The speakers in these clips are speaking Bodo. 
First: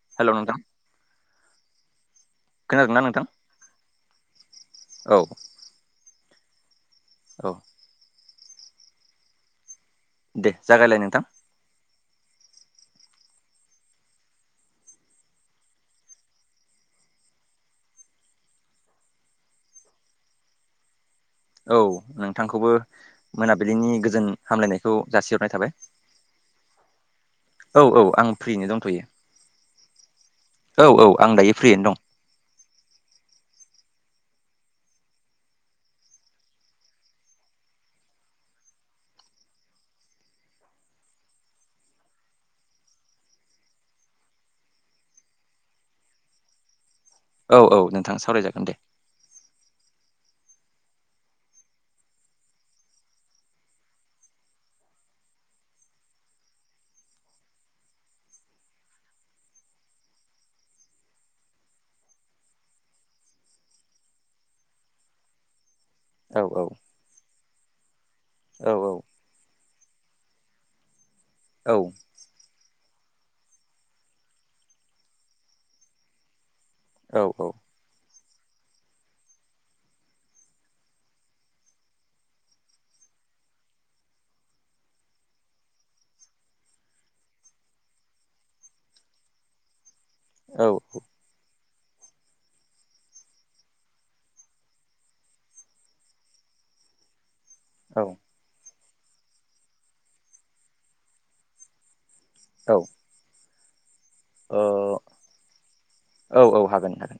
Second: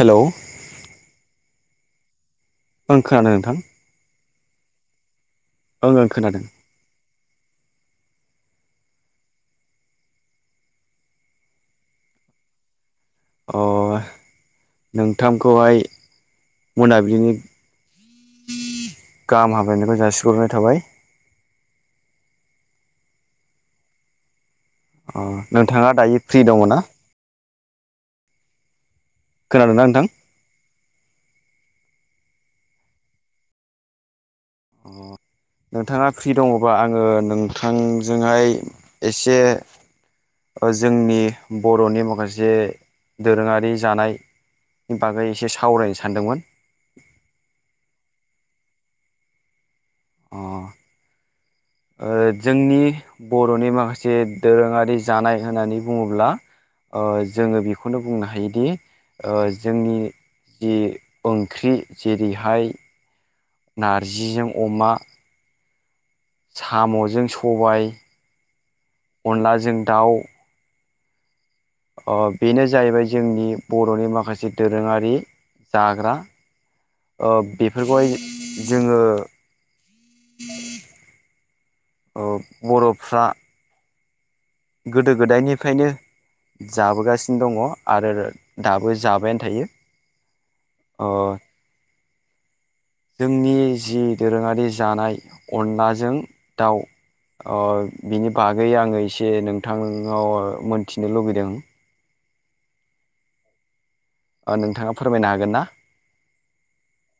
हेलौ हेल' नोंथां खोनादों ना नोंथां औ ओं ओं खोनादों औ दे जागायलाय नोंथां अ नोंथां खौहाय मोनाबिलिनि गाहाम हामलायनायखौ जासिग्रनाय थाबाय औ नोंथांखौबो मोनाबिलिनि गोजोन हामलायनाय अ नोंथाङा दायो फ्रि दङ ना औ औ आं फ्रिनो दंथयो खोनादो ना नोंथां औ औ आं दायो फ्रियैनो दं [inaudible] नोंथाङा फ्रि दङबा आङो नोंथांजोंहाय एसे ओ जोंनि बरनि माखासे दोरोङारि जानाय नि बागै एसे सावरायनो सानदोंमोन औ औ नोंथां सावरायजागोन दे अ ओ जोंनि बरनि माखासे दोरोङारि जानाय होननानै बुङोब्ला ओ जोङो बेखौनो बुंनो हायोदि ओ जोंनि जि ओंख्रि जेरैहाय नारजिजों अमा औ सामजों सबाय औ औ अनलाजों दाउ औ ओ बेनो जाहैबाय जोंनि बर'नि माखासे दोरोङारि दाग्रा औ ओ बेफोरखौहाय जोङो ओ बर'फ्रा गोदो गोदायनिफ्रायनो जाबोगासिनो दङ आरो दाबो जाबायानो थायो। औ। ओ। जोंनि जि दोरोङारि जानाय अनलाजों दाउ ओ बिनि बागै आङो एसे नोंथांनाव मोनथिनो लुुबैदों औ। ओ नोंथाङा फोरमायनो हागोन ना? औ औ हागोन हागोन।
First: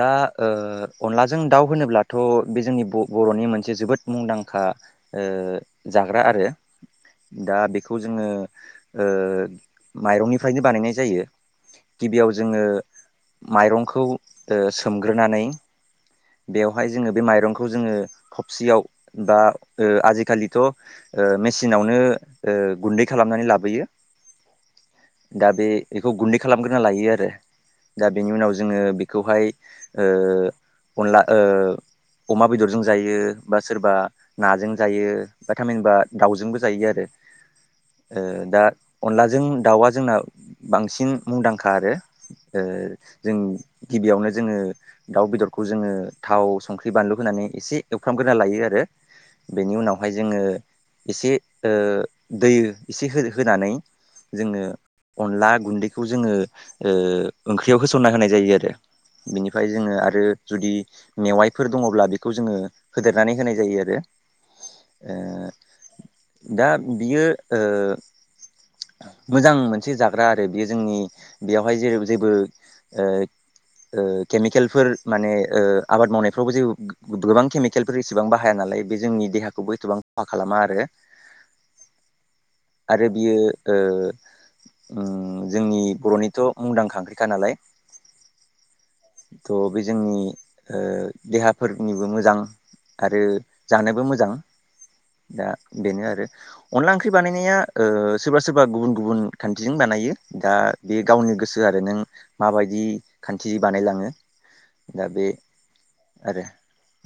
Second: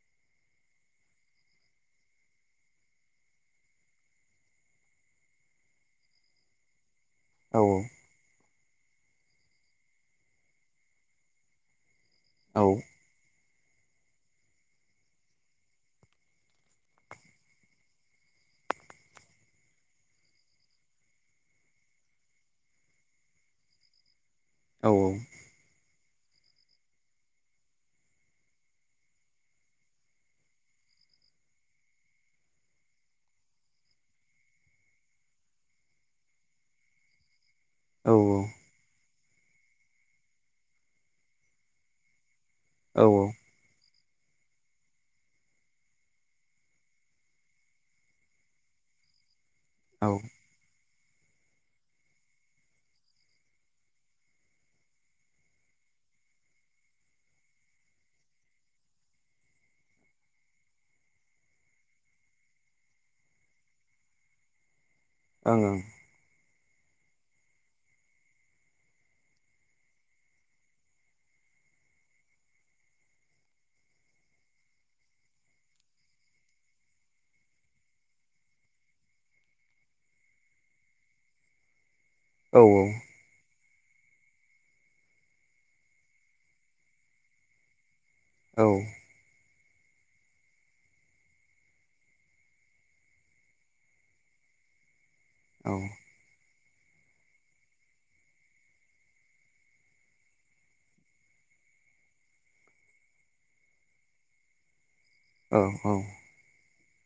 दा ओ अनलाजों दाउ होनोब्लाथ' बे जोंनि ब-बर'नि मोनसे जोबोद मुंदांखा ओ जाग्रा आरो दा औ बेखौ ज जोङो ओ माइरंनिफ्रायनो बानायनाय जायो गिबियाव जोङो औ माइरंखौ ओ सोमग्रोनानै बेवहाय जोङो बे माइरंखौ जोङो खबसियाव बा ओ आजिखालिथ' ओ मेसिनावनो ओ गुन्दै खालामनानै लाबोयो। औ औ। दा बे इखौ गुन्दै खालामग्रोना लायो आरो। दा बेनि उनाव जोङो बेखौहाय ओ अनला ओ अमा बेदरजों जायो बा सोरबा नाजों जायो बा थामहिनबा दाउजोंबो जायो आरो। औ ओ दा अनलाजों दाउआ जोंना बांसिन मुंदांखा आरो। ओ औ जों गिबियावनो जोङो दाउ बेदर खौ जोङो थाव संख्रि बानलु होनानै एसे एवफ्रामग्रोना लायो आरो। बेनि औ उनावहाय जोङो एसे ओ दै एसे हो-होनानै जोङो अनला गुन्दैखौ जोङो ओ ओंख्रियाव होसनना होनाय जायो आरो। बिनिफ्राय जोङो आरो जुदि मेवाइफोर दङब्ला बेखौ जोङो होदेरनानै होनाय जायो आरो‌। ओं ओं। दा बियो ओ मोजां मोनसे जाग्रा आरो बेयो जोंनि बेयावहाय जै जेबो ओ ओ केमिकेलफोर माने ओ आबाद मावनायफ्रावबो जे गोबां केमिकेलफोर एसेबां बाहाया नालाय बे जोंनि देहाखौबो एसेबां खहा खालामा आरो। औ औ। आरो बियो ओ ओम जोंनि बर'निथ' मुंदांखा ओंख्रिखा नालाय। औ। थ' बे जोंनि ओ देहाफोरनिबो मोजां आरो जानोबो मोजां दा बेनो आरो। अनला ओंख्रि बानायनाया ओ सोरबा सोरबा गुबुन गुबुन खान्थिजों बानायो दा बे गावनि गोसो आरो नों माबायदि खान्थि बानायलाङो। दा बे औ औ। आरो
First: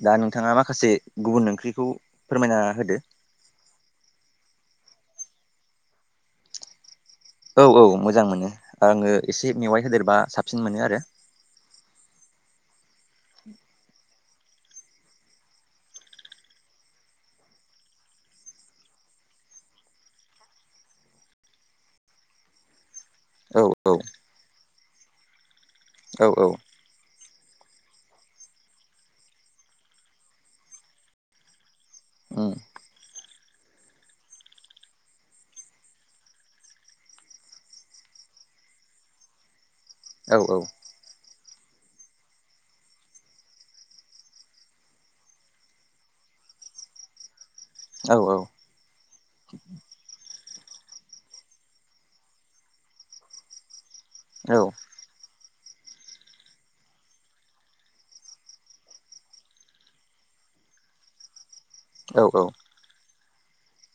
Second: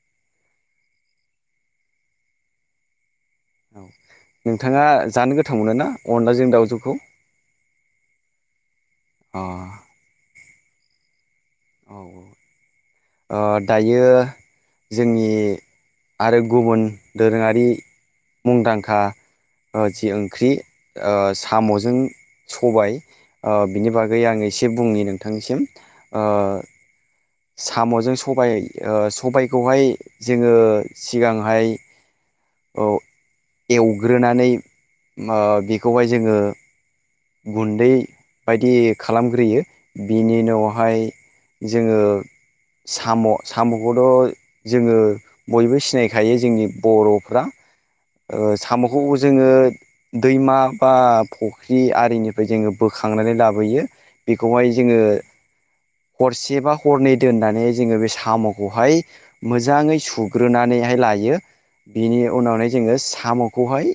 दा नोंथाङा माखासे गुबुन ओंख्रिखौ फोरमायना होदो‌। औ नोंथाङा जानो गोथाव मोनो ना अनलाजों दाउजोखौ? औ औ मोजां मोनो आङो अ एसे मेवाइ होदेरबा साबसिन मोनो आरो। औ [inaudible] ओ दायो जोंनि आरो गुबुन दोरोङारि मुंदांखा ओ जि ओंख्रि ओ साम'जों सबाइ। ओ औ बिनि बागै आं एसे बुंनि नोंथांनिसिम। ओ औ औ साम'जों सबाय सबायखौहाय जोङो सिगांहाय [inaudible] औ एवग्रोनानै बेखौहाय जोङो गुन्दै बायदि खालामग्रोयो औ बिनि औ उनावहाय जोङो साम' साम'खौथ' जोङो बयबो सिनायखायो जोंनि बर'फ्रा औ साम'खौ जोङो दैमा बा फुख्रि आरिनिफ्राय जोङो बोखांनानै लाबोयो औ बेखौहाय जोङो हरसे बा हरनै दोननानै जोङो बे साम'खौहाय मोजाङै सुग्रोनानैहाय लायो बिनि औ औ उनावहाय जोङो साम'खौहाय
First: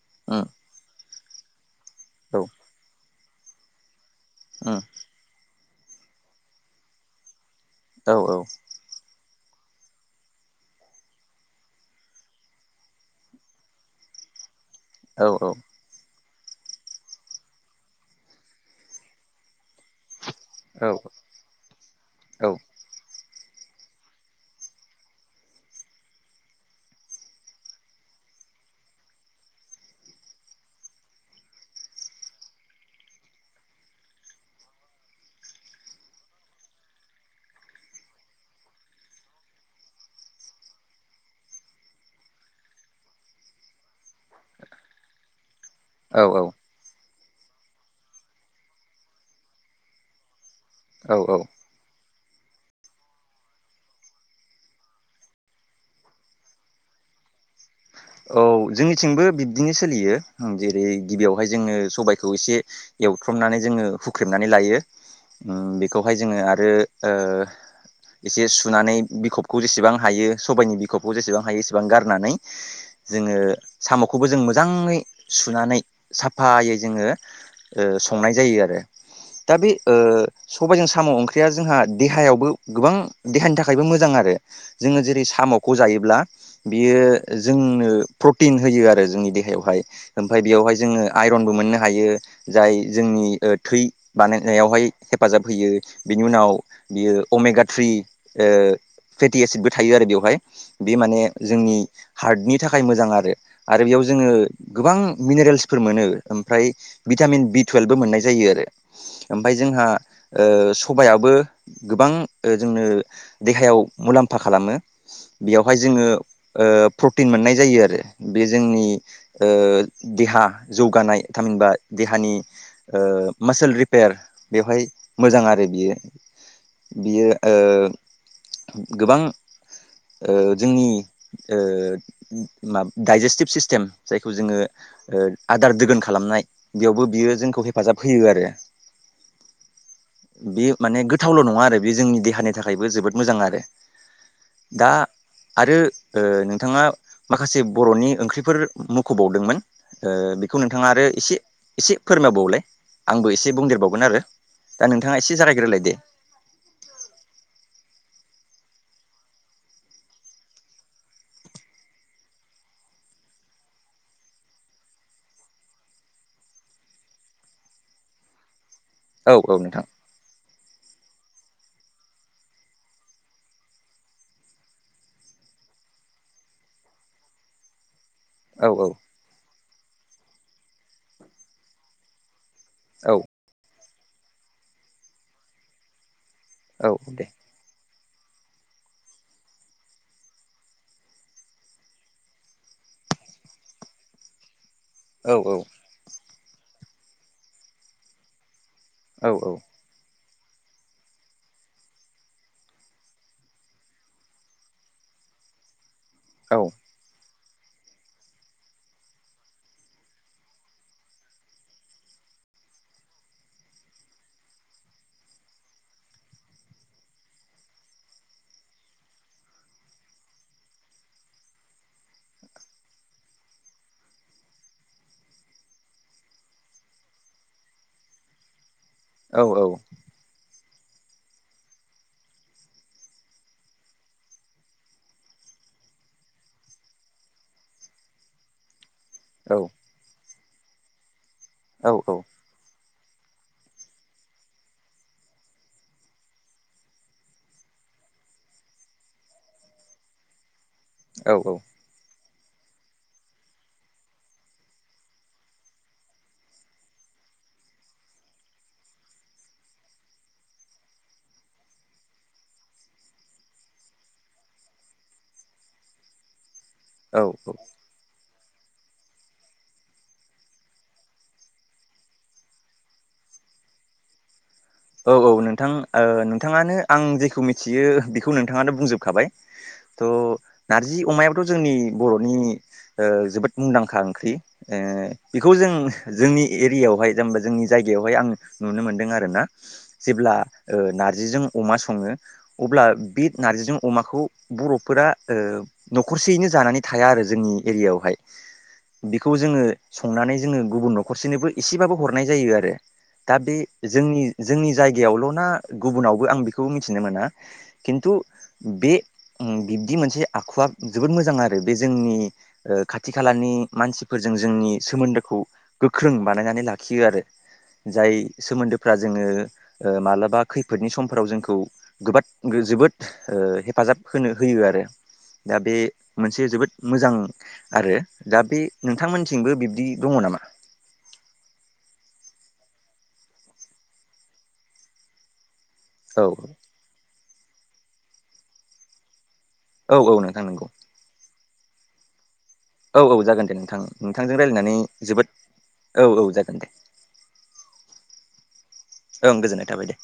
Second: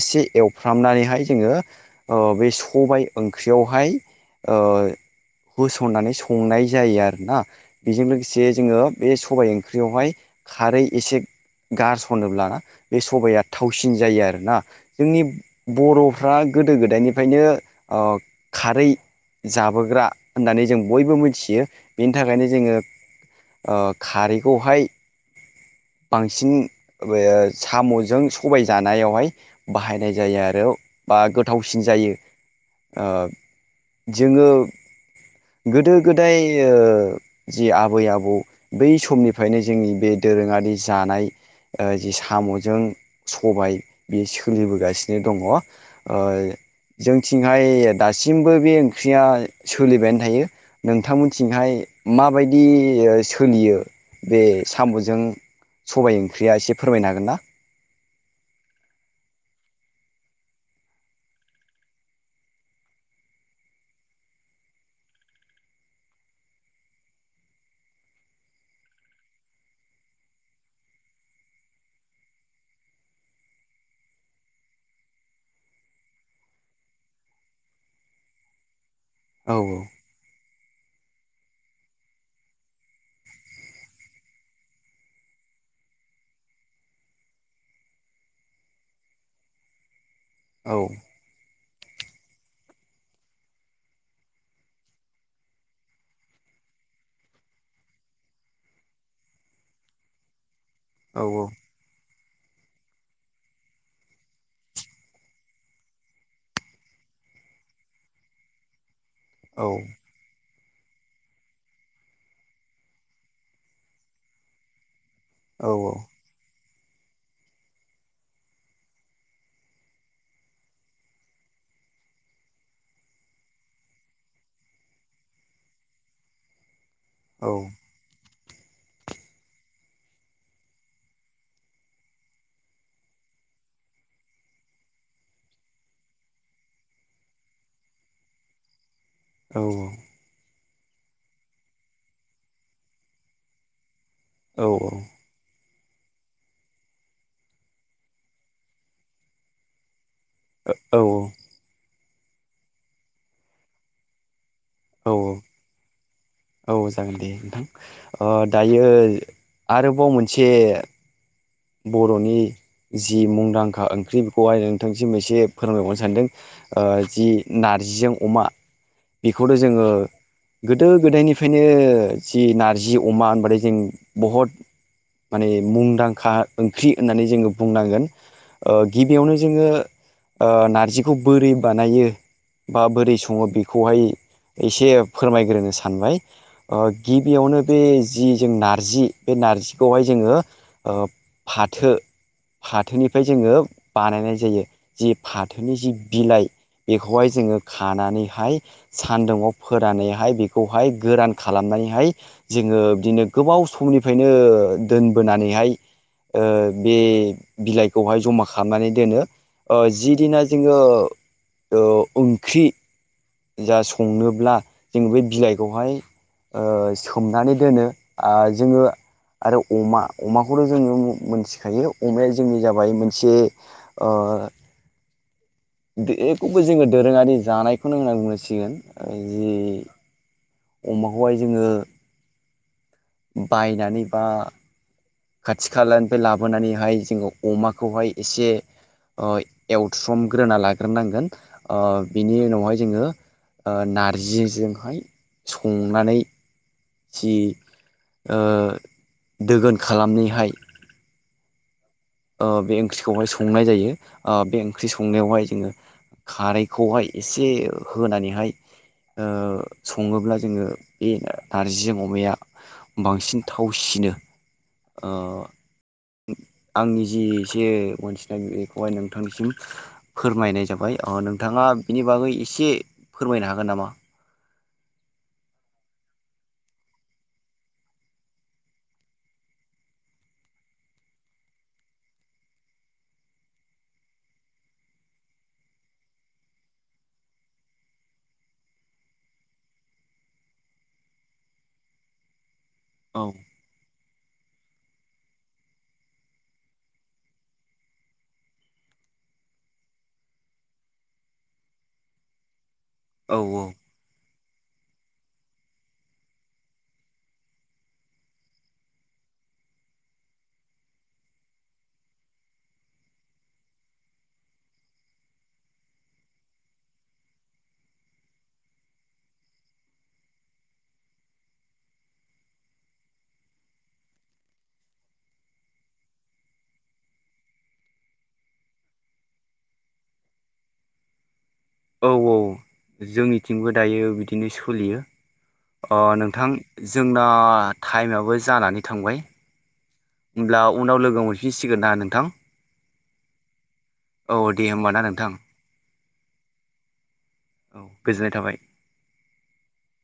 एसे उम एवफ्रामनानैहाय जोङो औ बे सबाय ओंख्रियावहाय ओ उम होसननानै संनाय जायो आरोना बेजों औ औ लोगोसे जोङो बे सबाय ओंख्रियावहाय खारै एसे गारसनोब्ला बे सबाया थावसिन जायो आरोना जोंनि औ औ बर' फ्रा गोदो गोदायनिफ्रायनो खारै जाबोग्रा होननानै जों औ बयबो मिथियो बेनि थाखायनो जोङो खारैखौहाय बांसिन बे साम'जों सबाय जानायावहाय बाहायनाय जायो आरो बा गोथावसिन जायो जोङो गोदो गोदाय ओ जि आबै आबौ बै समनिफ्रायनो जोंनि बे दोरोङारि जानाय जि साम'जों सबाय बे सोलिबोगासिनो दङ। औ जोंथिंहाय दासिमबो बे ओंख्रिया सोलिबायानो थायो। औ औ नोंथांमोनथिंहाय माबायदि सोलियो बे साम'जों सबायाइ ओंख्रिया एसे फोरमायनो हागोन ना? औ जोंनिथिंबो बिब्दिनो सोलियो जेरै गिबियावहाय जोङो सबायखौ एसे एवथ्रमनानै जोङो हुख्रेमनानै लायो बेखौहाय जोङो आरो एसे सुनानै बिखबखौ जेसेबां हायो सबाइनि बिखबखौ जेसेबां हायो एसेबां गारनानै [unintelligible] जोङो साम'खौबो जों मोजाङै सुनानै साफायै जोङो संनाय जायो आरो दा औ बे सबायाइजों साम' ओंख्रिया जोंहा देहायावबो गोबां देहानि थाखायबो मोजां आरो जोङो जेरै साम'खौ जायोब्ला बियो जों जनो प्रटिन होयो आरो जोंनि देहायावहाय ओमफफ्राय औ बेयावहाय जोङो आइरनबो मोननो हायो जाय जोंनि थै बानायनायावहाय हेफाजाब होयो बिनि उनाव बियो अमेगा थ्रि फेटि एसिडबो थायो आरो बेवहाय बे माने औ जोंनि हार्टनि नि थाखाय मोजां आरो आरो बेयाव जोङो गोबां मिनेरेल्सफोर मोनो ओमफ्राय भिटामिन बि टुवेल्भबो मोननाय जायो आरो ओमफ्राय औ जोंहा सबायाबबो गोबां जोंनो देहायाव मुलाम्फा खालामो औ बेयावहाय जोङो प्रटिन मोननाय जायो आरो बे जोंनि ओ- देहा जौगानाय थामहिनबा देहानि ओ- मासोल रिपेयार बेवहाय मोजां आरो बियो बियो ओ गोबां ओ जोंनि ओ उम माब दाइजेस्टिभ सिस्टेम जायखौ जोङो ओ आदार दोगोन खालामनाय बेयावबो बियो जोंखौ हेफाजाब होयो आरो। औ औ। बे माने गोथावल' नङा आरो बे जोंनि देहानि थाखायबो जोबोद मोजां आरो। दा आरो ओ नोंथाङा माखासे बर'नि ओंख्रिफोर मुख' बावदोंमोन ओ बेखौ नोंथाङा औ आरो एसे एसे फोरमायबावलाय आंबो एसे बुंदेरबावगोन आरो दा औ नोंथाङा एसे जारायग्रोलाय दो। औ जागोन दे नोंथां अ दायो आरोबाव मोनसे बर'नि जि मुंदांखा ओंख्रि बेखौहाइ नोंथांसिम एसे फोरमायबावनो सानदों। ओ जि नार्जिजों अमा औ औ बेखौनो नोंथां जोङो गोदो गोदायनिफ्रायनो जि नार्जि अमा होनबथाय जों बहद माने मुंदांखा ओंख्रि होननानै जोङो बुंनांगोन औ ओ औ गि बेयावनो जोङो ओ नार्जिखौ बोरै बानायो बा बोरै औ सङो बे खौहाय एसे फोरमायग्रोनो सानबाय ओ औ दे गिबियावनो बे जि जों नार्जि बे नार्जिखौहाय जोङो ओ फाथो फाथोनिफ्राय जोङो बानायनाय जायो। जि औ औ फाथोनि जि बिलाइ बेखौहाय जोङो खानानैहाय औ सान्दुुंआव फो फोरानैहाय बेखौहाय गोरान खालामनानैहाय जोङो बिदिनो गोबाव समनिफ्रायनो दोनबोनानैहाय ओ औ बे बिलाइखौहाय ज'मा खालामनानै दोनो ओ जि दिना जोङो ओ ओंख्रि जा संनोब्ला जोंङो बे बिलाइखौहाय ओ सोमनानै दोनो आ जोङो आरो अमा अमाखौल' जोङो मोन्थिखायो अमाया जोंनि जाबाय मोनसे ओ बे खौबो जोङो दोरोङारि जानायखौनो होनना बुंनांसिगोन। औ जि औ। अमाखौहाय जोङो बायनानै बा खाथि खालानिफ्राय लाबोनानैहाय जोङो अमाखौहाय एसे ओ औ एव समग्रोना लाग्रोनांगोन ओ बेनि उनावहाय जोङो ओ नार्जिजोंहाय संनानै जि ओ दोगोन ओ खालामनिहाय औ औ। ओ बे ओंख्रिखौहाय संनाय जायो ओ बे ओंख्रि संनायावहाय जोङो खारैखौहाय एसे होनानैहाय ओ सङोब्ला जोङो बे नार्जिजों अमाया बांसिन थावसिनो ओ आंनि जि एसे औ मोन्थिनाय बेखौहाय नोंथांनिसिम फोरमायनाय जाबाय अ नोंथाङा बिनि बागै इसे फोरमायनो हागोन नामा? औ औ नोंथां ओ नोंथाङानो आं जेखौ मिथियो बेखौ नोंथाङानो बुंजोबखाबाय। थ' नार्जि अमायाबोथ' जोंनि बर'नि ओ जोबोद मुंदांखा ओंख्रि। ओ बिखौ जों जोंनि एरियावहाय जानबा जोंनि जायगायावहाय आं नुनो मोनदों आरोना। जेब्ला ओ नार्जिजों अमा सङो अब्ला औ बे नार्जिजों अमाखौ बर'फोरा ओ न'खरसेयैनो जानानै थाया आरो जोंनि एरियावहाय। बिखौ जोङो संनानै जोङो गुबुन न'खरसेनोबो इसेबाबो हरनाय जायो आरो। दा औ बे जोंनि जोंनि जायगायावल' ना गुबुनावबो आं बिखौ मिथिनो मोना। खिन्तु बे उम बिब्दि मोनसे आखुआ जोबोद मोजां आरो बे जोंनि ओ खाथि खालानि मानसिफोरजों जोंनि सोमोन्दोखौ गोख्रों बानायनानै लाखियो आरो जाय सोमोन्दोफ्रा जोङो मालाबा खैफोदनि समफ्राव जोंखौ गोबाद- जोबोद हेफाजाब होनो होयो आरो। दा बे मोनसे जोबोद मोजां आरो दा बे नोंथांमोनथिंबो बिब्दि दङ नामा? औ औ जोंनिथिंबो दायो बिदिनो सोलियो औ नोंथां जोंना टाइमाबबो जानानै थांबाय औ औ नोंथां होमब्ला नंगौ उनाव लोगो मोनफिनसिगोन ना नोंथां। औ औ जागोन दे नोंथां औ नोंथांजों दे रायलायनानै होमबा ना नोंथां जोबोद औ औ जागोन दे औ गोजोननाय थाबाय ओं गोजोननाय थाबाय दे